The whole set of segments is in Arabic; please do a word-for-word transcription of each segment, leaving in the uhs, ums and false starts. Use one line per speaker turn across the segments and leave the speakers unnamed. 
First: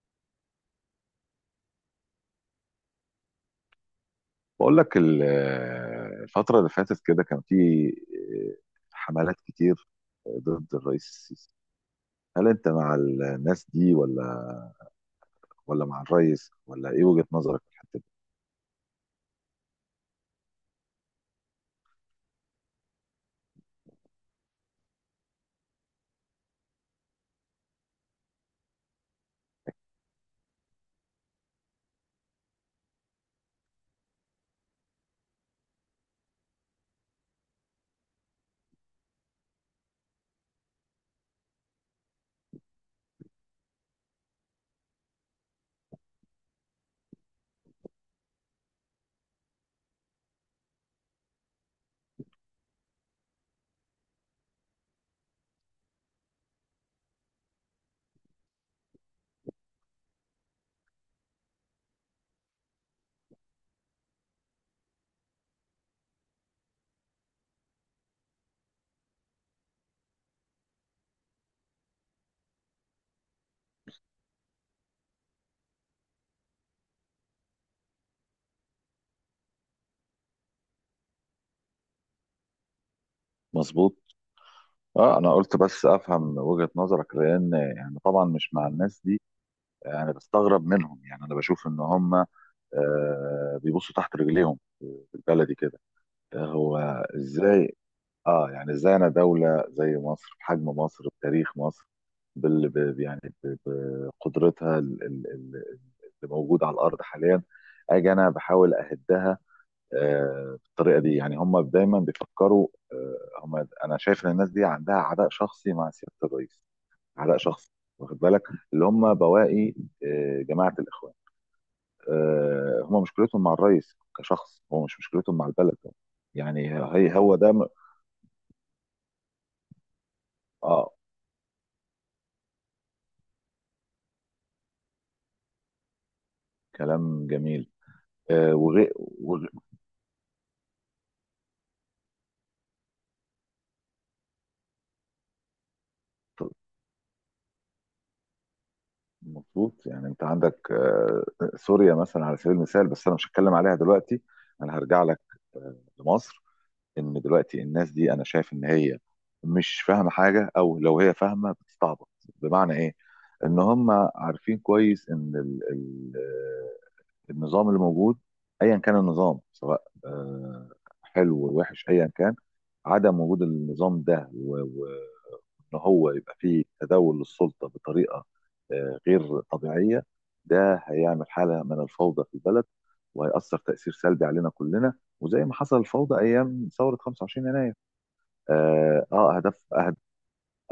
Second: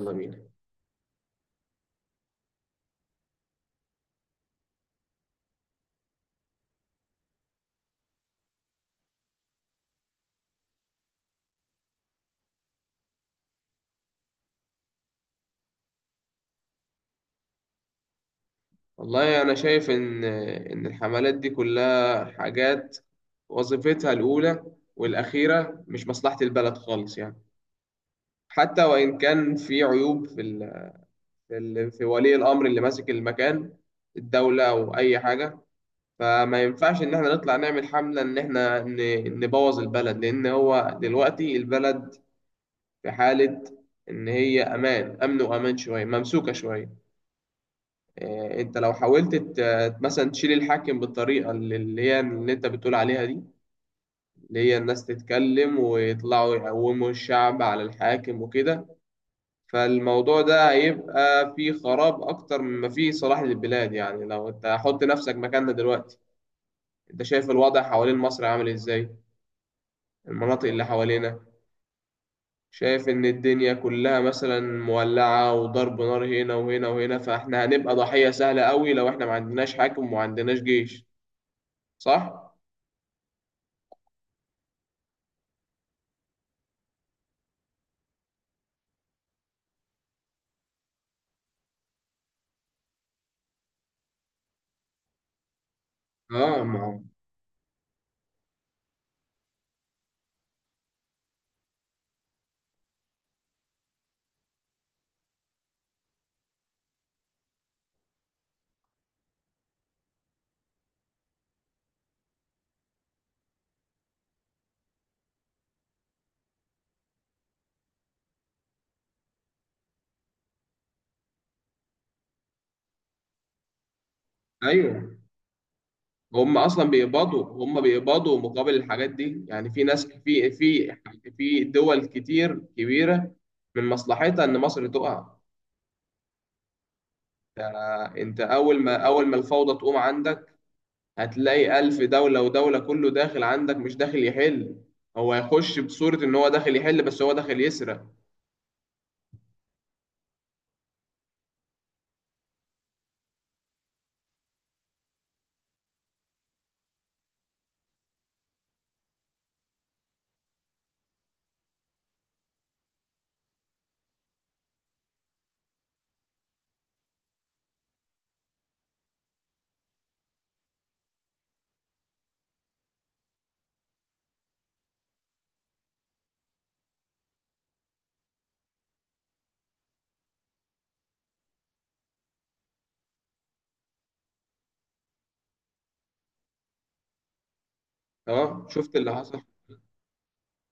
يلا بينا.
بقول لك ال- الفترة اللي فاتت كده كان في آه، حملات كتير آه، ضد الرئيس السيسي. هل انت مع الناس دي ولا ولا مع الرئيس ولا ايه وجهة نظرك في الحتة دي؟
والله أنا شايف إن إن الحملات دي كلها حاجات وظيفتها الأولى والأخيرة مش مصلحة البلد خالص يعني، حتى وإن كان في عيوب في ال... في, ال... في ولي الأمر اللي ماسك المكان، الدولة أو أي حاجة، فما ينفعش إن إحنا نطلع نعمل حملة إن إحنا ن... نبوظ البلد، لأن هو دلوقتي البلد في حالة إن هي أمان أمن وأمان، شوية ممسوكة شوية. آه، انت لو حاولت ت- مثلا تشيل الحاكم بالطريقه اللي اللي هي اللي انت بتقول عليها دي، اللي هي الناس تتكلم ويطلعوا يقوموا الشعب على الحاكم وكده، فالموضوع ده هيبقى فيه خراب اكتر مما فيه صلاح للبلاد. يعني لو انت حط نفسك مكاننا دلوقتي، انت شايف الوضع حوالين مصر عامل ازاي، المناطق اللي حوالينا، شايف ان الدنيا كلها مثلا مولعة وضرب نار هنا وهنا وهنا، فاحنا هنبقى ضحية سهلة قوي لو احنا ما عندناش حاكم وما عندناش جيش. صح.
مظبوط. اه انا قلت بس افهم وجهة نظرك، لان يعني طبعا مش مع الناس دي. انا بستغرب منهم، يعني انا بشوف ان هم آه، بيبصوا تحت رجليهم بالبلدي كده. آه،
اه، ما
هو
هو.
ازاي؟ اه يعني ازاي انا دولة زي مصر، بحجم مصر، بتاريخ مصر، بال ب- يعني ب- بقدرتها ال- ال- ال- اللي موجودة على الأرض حاليا، أجي أنا بحاول أهدها آه، بالطريقة دي؟ يعني هم دايما بيفكروا آه، هم أنا شايف إن الناس دي عندها عداء شخصي مع سيادة الرئيس، عداء شخصي، واخد بالك؟ اللي هم بواقي آه، جماعة الإخوان. آه، هم مشكلتهم مع الرئيس كشخص، هو مش
ايوه.
مشكلتهم مع البلد.
هم
يعني
اصلا
هي هو
بيقبضوا
ده م-
هم بيقبضوا مقابل الحاجات دي، يعني في ناس، في في
اه
في دول كتير كبيره من مصلحتها ان مصر تقع.
كلام جميل.
ده انت
آه،
اول
وغي-
ما اول ما
وغي-
الفوضى تقوم عندك هتلاقي الف دوله ودوله كله داخل عندك، مش داخل يحل، هو هيخش بصوره ان هو داخل يحل بس هو داخل يسرق.
مظبوط. يعني انت عندك آه، سوريا مثلا على سبيل المثال، بس انا مش هتكلم عليها دلوقتي، انا هرجع لك آه، لمصر. ان دلوقتي الناس دي انا شايف ان هي مش فاهمه حاجه، او لو هي فاهمه بتستعبط. بمعنى ايه؟ ان هم عارفين كويس ان ال- ال- آه، النظام اللي موجود، ايا كان النظام، سواء آه، حلو ووحش، ايا كان، عدم وجود النظام ده، ان هو يبقى فيه تداول للسلطه بطريقه آه، غير طبيعيه، ده هيعمل حاله من الفوضى في البلد، وهيأثر تأثير سلبي علينا كلنا. وزي ما حصل الفوضى ايام ثوره خمسة وعشرين يناير.
اه، شفت
اه
اللي
آه،
حصل.
اهداف أهد...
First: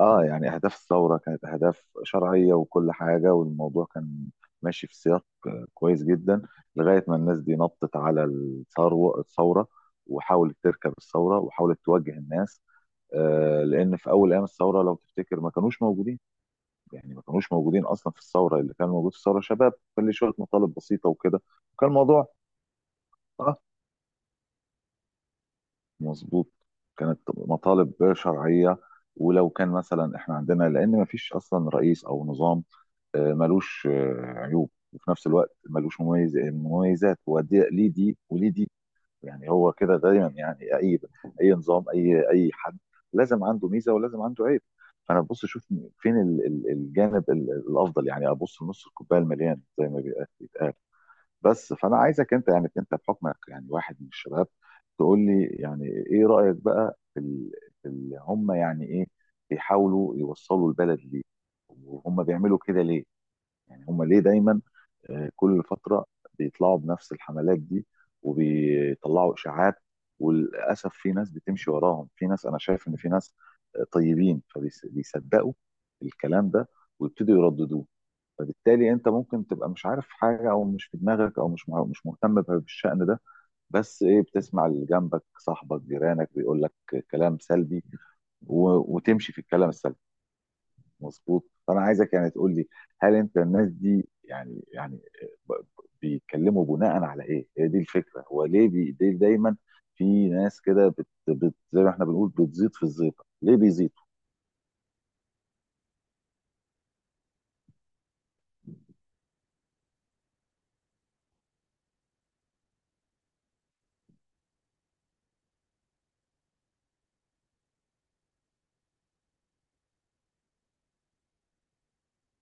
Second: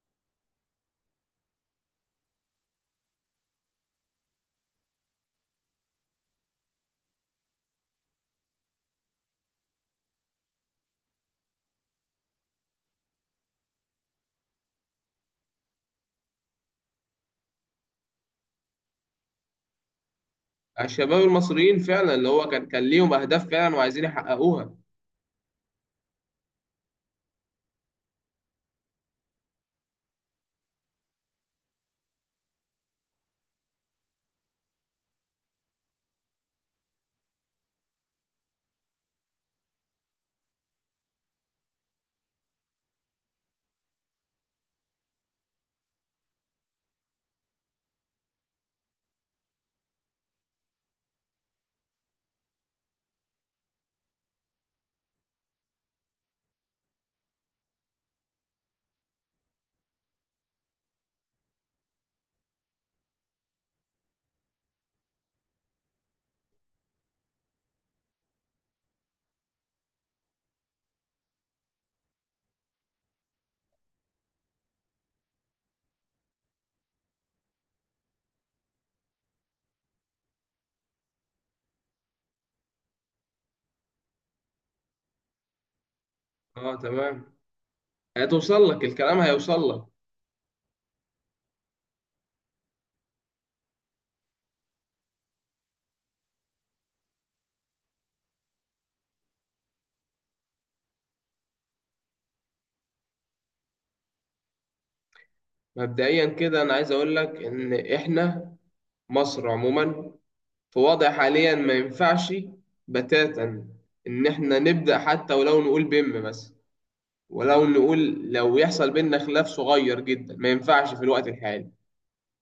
اه يعني اهداف الثوره كانت اهداف شرعيه وكل حاجه، والموضوع كان ماشي في سياق آه، كويس جدا، لغايه ما الناس دي نطت على الثروه الثوره، وحاولت تركب الثوره وحاولت توجه الناس آه، لان في اول ايام الثوره لو تفتكر ما كانوش موجودين. يعني ما كانوش موجودين اصلا في الثوره، اللي كان موجود في الثوره شباب كان ليه شويه مطالب بسيطه
الشباب
وكده.
المصريين
كان
فعلا اللي
الموضوع،
هو كان كان ليهم اهداف
اه،
فعلا وعايزين يحققوها.
مظبوط، كانت مطالب شرعيه. ولو كان مثلا احنا عندنا، لان ما فيش اصلا رئيس او نظام آه، ملوش آه، عيوب، وفي نفس الوقت ملوش مميز مميزات، ودي ليه دي وليه دي. يعني هو كده دايما، يعني اي اي نظام، اي اي حد لازم عنده ميزه ولازم عنده عيب. فانا ببص اشوف فين ال- ال- الجانب ال- الافضل، يعني ابص لنص الكوبايه المليان زي ما بيقال بيتقال. بس فانا عايزك انت، يعني انت بحكمك يعني واحد من الشباب، تقول لي يعني ايه رايك بقى في ال- في ال- هم يعني ايه بيحاولوا يوصلوا البلد ليه، وهم بيعملوا كده ليه؟ يعني هم ليه دايما آه، كل فترة بيطلعوا بنفس الحملات دي، وبيطلعوا إشاعات، وللأسف في ناس بتمشي وراهم. في ناس أنا شايف إن في ناس آه، طيبين، فبيصدقوا الكلام ده ويبتدوا يرددوه. فبالتالي انت ممكن تبقى مش عارف حاجه، او مش في دماغك، او مش مع- مش مهتم بالشأن ده، بس ايه، بتسمع اللي جنبك، صاحبك، جيرانك بيقول لك
اه تمام.
كلام سلبي
هتوصل لك،
و-
الكلام
وتمشي في
هيوصل
الكلام
لك.
السلبي. مظبوط. فانا عايزك يعني تقول لي، هل انت الناس دي يعني يعني ب- ب- بيتكلموا بناء على ايه؟ هي دي الفكره. هو ليه بي ليه دايما في ناس كده بت بت زي ما احنا بنقول بتزيط في الزيطه، ليه بيزيطوا؟
مبدئيا كده انا عايز اقول لك ان احنا مصر عموما في وضع حاليا ما ينفعش بتاتا ان احنا نبدا، حتى ولو نقول بم بس، ولو نقول، لو يحصل بينا خلاف صغير جدا ما ينفعش في الوقت الحالي.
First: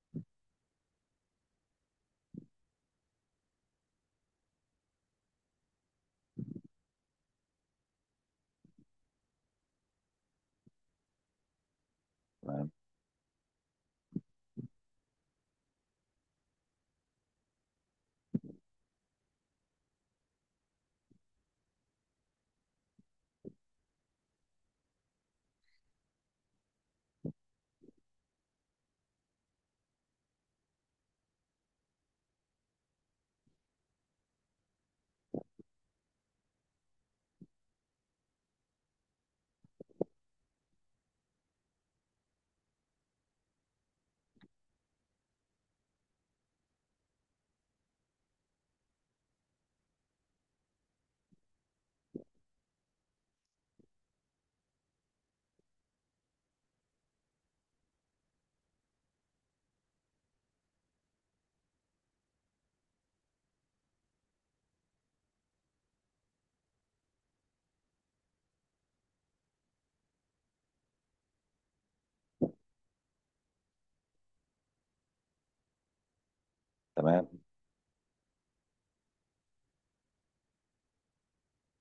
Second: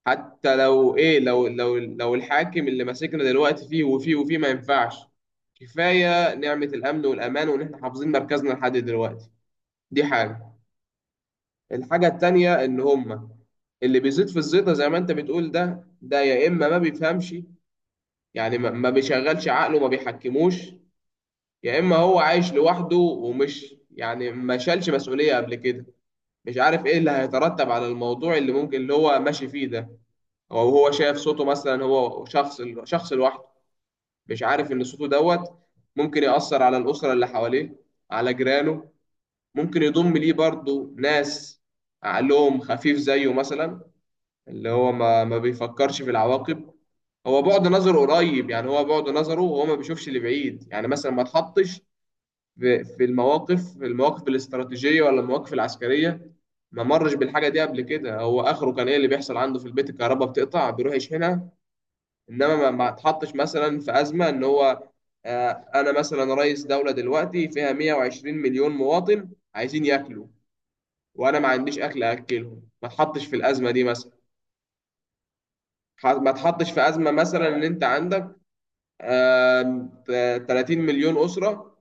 حتى لو ايه، لو لو لو الحاكم اللي ماسكنا دلوقتي فيه وفيه وفيه ما ينفعش. كفايه نعمه الامن والامان وان احنا حافظين مركزنا لحد دلوقتي. دي حاجه. الحاجه التانيه
تمام
ان هم اللي بيزيد في الزيطه زي ما انت بتقول ده ده يا اما ما بيفهمش، يعني ما ما بيشغلش عقله ما بيحكموش، يا اما هو عايش لوحده ومش يعني ما شالش مسؤوليه قبل كده، مش عارف ايه اللي هيترتب على الموضوع اللي ممكن اللي هو ماشي فيه ده، او هو شايف صوته مثلا هو شخص شخص لوحده، مش عارف ان صوته دوت ممكن يأثر على الاسره اللي حواليه، على جيرانه، ممكن يضم ليه برضه ناس عقلهم خفيف زيه مثلا، اللي هو ما ما بيفكرش في العواقب. هو بعد نظره قريب، يعني هو بعد نظره وهو ما بيشوفش اللي بعيد، يعني مثلا ما تحطش في في المواقف في المواقف الاستراتيجية ولا المواقف العسكرية، ما مرش بالحاجة دي قبل كده. هو آخره كان إيه اللي بيحصل عنده في البيت؟ الكهرباء بتقطع بيروح يشحنها. إنما ما ما تحطش مثلا في أزمة إن هو، آه، أنا مثلا رئيس دولة دلوقتي فيها 120 مليون مواطن عايزين ياكلوا وأنا ما عنديش أكل أكلهم، ما تحطش في الأزمة دي مثلا. ح- ما تحطش في أزمة
تمام
مثلا إن أنت عندك آم، ت- 30 مليون أسرة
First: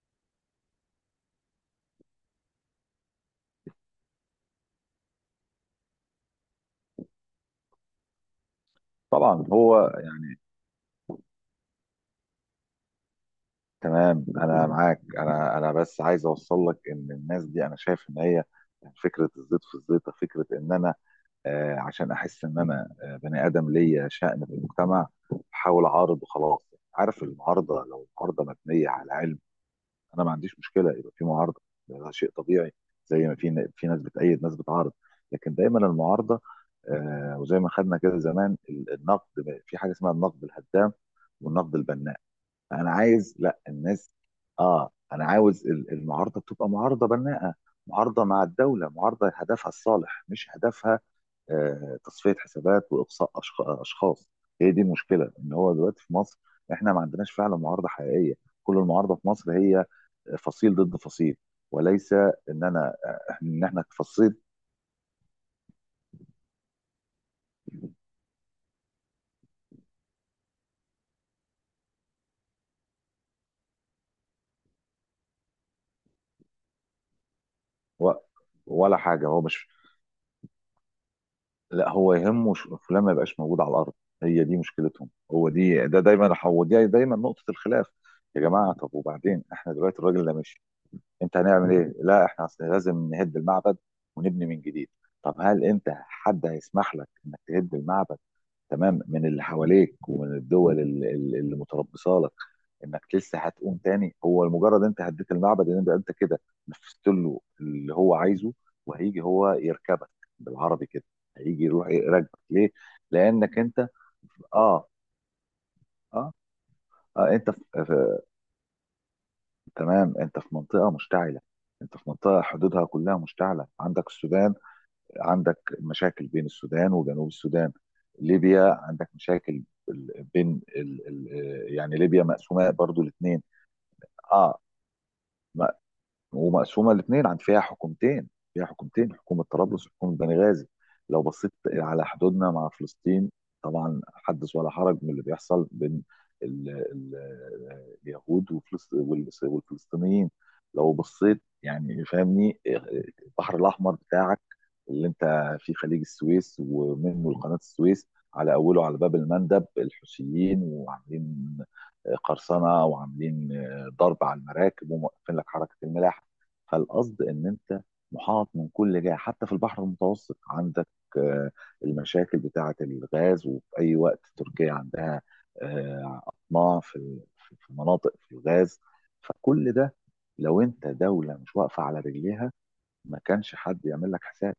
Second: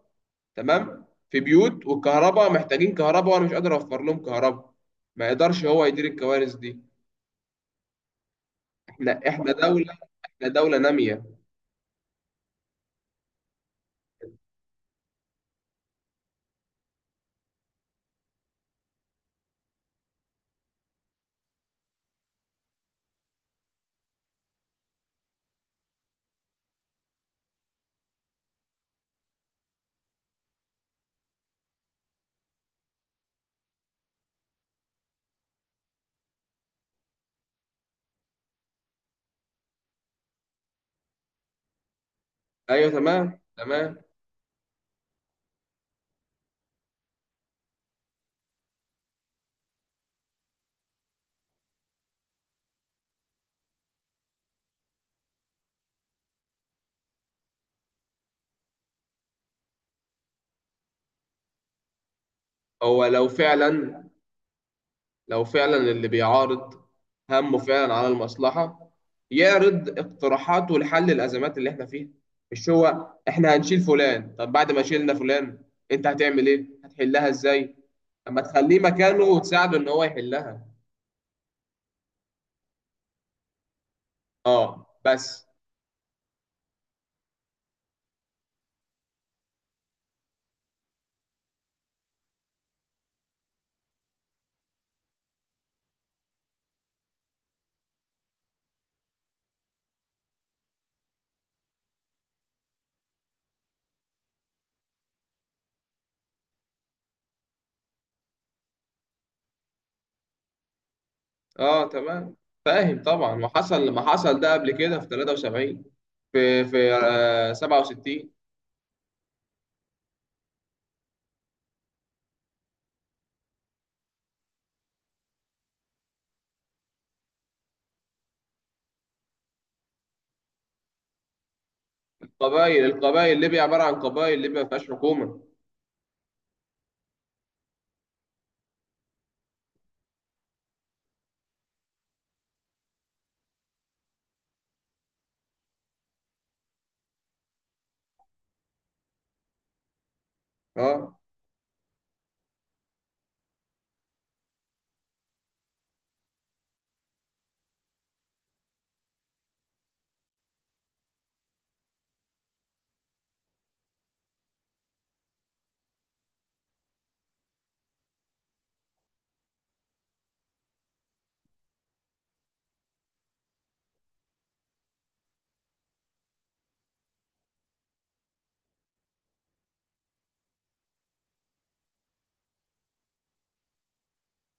تمام، في بيوت والكهرباء، محتاجين كهرباء وأنا مش قادر أوفر لهم كهرباء. ما يقدرش هو يدير الكوارث دي. احنا
طبعا
احنا
هو
دولة احنا دولة نامية.
تمام، انا معاك. انا انا بس عايز اوصل لك ان الناس دي انا شايف ان هي فكره الزيط في الزيطه، فكره ان انا آه، عشان احس ان انا آه، بني ادم ليا شأن في المجتمع، بحاول اعارض وخلاص. عارف، المعارضه، لو المعارضه مبنيه على علم انا ما عنديش مشكله يبقى في معارضه، ده شيء طبيعي. زي ما في في ناس بتأيد، ناس بتعارض. لكن دايما المعارضه آه، وزي ما خدنا كده زمان ال- النقد، في حاجه اسمها النقد الهدام والنقد البناء.
ايوه
انا عايز،
تمام
لا
تمام.
الناس، اه انا عاوز ال- المعارضه تبقى معارضه بناءه، معارضه مع الدوله، معارضه هدفها الصالح، مش هدفها آه، تصفية حسابات وإقصاء أشخ- أشخاص. هي دي المشكلة. إن هو دلوقتي في مصر إحنا ما عندناش فعلا معارضة حقيقية، كل المعارضة في مصر هي فصيل ضد فصيل، وليس إن أنا،
هو لو
إن إحنا
فعلا
كفصيل
لو فعلا اللي بيعارض همه فعلا على المصلحة، يعرض اقتراحاته لحل الأزمات اللي احنا فيها. مش هو احنا هنشيل فلان، طب بعد ما شيلنا فلان انت هتعمل ايه؟ هتحلها ازاي؟
و-
اما تخليه
ولا
مكانه
حاجة هو مش
وتساعده ان هو يحلها.
لا، هو يهمه ش- فلان ما يبقاش موجود على الأرض. هي دي
اه
مشكلتهم،
بس.
هو دي ده دايما هو دي دايما نقطة الخلاف. يا جماعة، طب وبعدين إحنا دلوقتي الراجل ده مشي، انت هنعمل ايه؟ لا احنا اصل لازم نهد المعبد ونبني من جديد. طب هل انت حد هيسمح لك انك تهد المعبد؟ تمام؟ من اللي حواليك ومن الدول ال- ال- اللي متربصه لك، انك لسه هتقوم تاني؟ هو لمجرد انت هديت المعبد ان انت انت كده نفذت له اللي هو عايزه، وهيجي هو يركبك، بالعربي كده. هيجي يروح
اه تمام.
يراكبك ليه؟
فاهم طبعا ما
لانك انت،
حصل ما حصل ده قبل
اه
كده في تلاتة وسبعين،
اه,
في في
آه انت
آه
في في-
سبعة وستين.
تمام، انت في منطقه مشتعله. انت في منطقه حدودها كلها مشتعله. عندك السودان، عندك مشاكل بين السودان وجنوب السودان. ليبيا عندك مشاكل بين ال... ال... يعني ليبيا مقسومه
القبائل
برضو
القبائل
الاثنين.
ليبيا عباره عن قبائل،
اه،
ليبيا ما فيهاش حكومه.
ومقسومه الاثنين، عن فيها حكومتين. فيها حكومتين حكومه طرابلس وحكومه بنغازي. لو بصيت على حدودنا مع فلسطين، طبعا حدث ولا حرج من اللي بيحصل بين ال- ال- اليهود وفلس- والس- والفلسطينيين. لو
اه.
بصيت يعني، فاهمني؟ البحر الاحمر بتاعك، اللي انت في خليج السويس ومنه قناه السويس، على اوله على باب المندب الحوثيين وعاملين قرصنه، وعاملين ضرب على المراكب، وموقفين لك حركه الملاحه. فالقصد ان انت محاط من كل جهه، حتى في البحر المتوسط عندك آه، المشاكل بتاعه الغاز، وفي اي وقت تركيا عندها آه، اطماع في ال- في مناطق في الغاز. فكل ده، لو انت دوله مش واقفه على رجليها، ما كانش حد يعمل لك حساب.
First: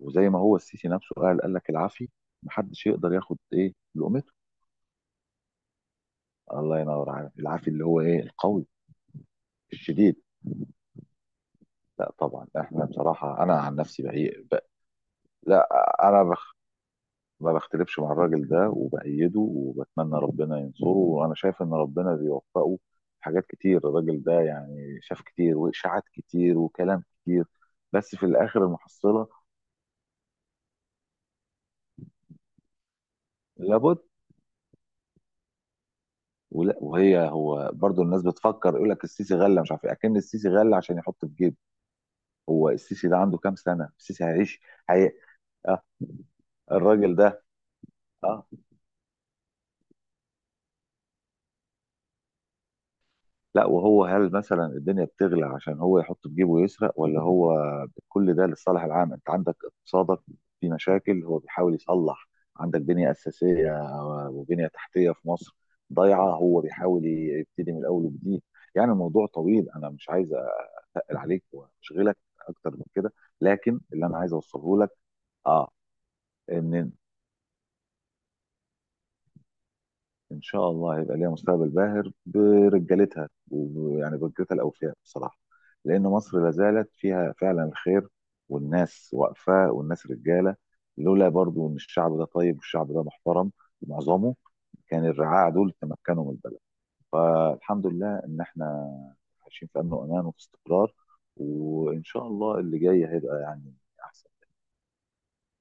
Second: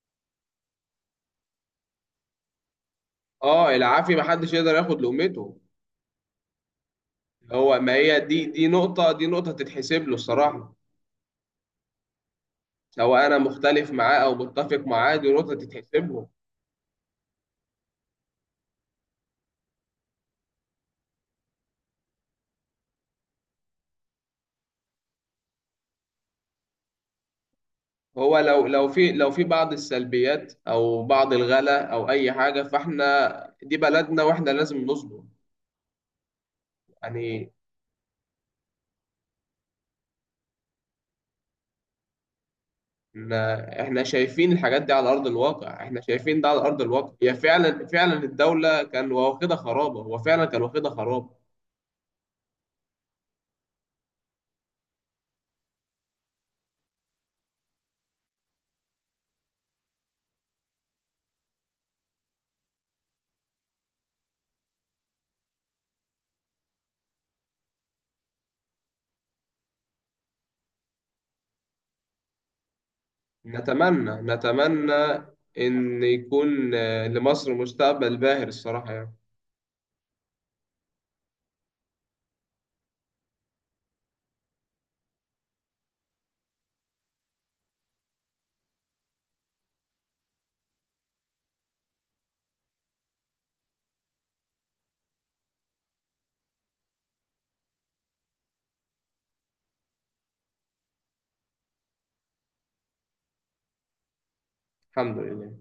وزي ما هو السيسي نفسه قال، قال لك العافي محدش يقدر ياخد ايه
اه، العافي ما
لقمته.
حدش يقدر ياخد لقمته.
الله ينور عليك، العافي
هو
اللي
ما
هو
هي
ايه،
دي
القوي
دي نقطه دي نقطه تتحسب له
الشديد.
الصراحه،
لا طبعا احنا
سواء انا
بصراحه، انا عن
مختلف
نفسي
معاه او
بهيئ ب-
متفق معاه دي نقطه
لا،
تتحسب
انا
له.
ما بختلفش مع الراجل ده، وبأيده وبتمنى ربنا ينصره، وانا شايف ان ربنا بيوفقه في حاجات كتير. الراجل ده يعني شاف كتير، واشاعات كتير، وكلام كتير، بس في
هو
الاخر
لو لو في
المحصلة،
لو في بعض السلبيات او بعض الغلا او اي حاجه فاحنا دي
لابد.
بلدنا واحنا لازم نصبر
ولا وهي
يعني
هو برضو الناس بتفكر يقول لك السيسي غلى، مش عارف ايه، اكن السيسي غلى عشان يحط في جيبه. هو السيسي ده عنده كام
احنا
سنة؟
احنا
السيسي
شايفين
هيعيش؟
الحاجات دي على
هي...
ارض
آه
الواقع، احنا شايفين ده على ارض الواقع،
الراجل
هي
ده،
فعلا فعلا
اه،
الدوله كان واخدها خرابه، هو فعلا كان واخدها خرابه.
لا وهو، هل مثلا الدنيا بتغلى عشان هو يحط في جيبه ويسرق، ولا هو كل ده للصالح العام؟ انت عندك اقتصادك في مشاكل، هو بيحاول يصلح. عندك بنية أساسية وبنية تحتية في مصر ضايعة، هو بيحاول يبتدي من الأول وجديد. يعني الموضوع طويل، أنا مش عايز أقل عليك وأشغلك أكتر من كده، لكن اللي
نتمنى
أنا عايز أوصله لك
نتمنى
آه
ان يكون
إن،
آه، لمصر مستقبل باهر الصراحه يعني.
ان شاء الله هيبقى ليها مستقبل باهر برجالتها، ويعني برجالتها الاوفياء بصراحه، لان مصر لا زالت فيها فعلا الخير، والناس واقفه والناس رجاله. لولا برضو ان الشعب ده طيب والشعب ده محترم معظمه، كان الرعاع دول تمكنوا من البلد. فالحمد لله ان احنا عايشين في امن وامان وفي استقرار، وان شاء الله اللي جاي هيبقى يعني احسن.
الحمد لله.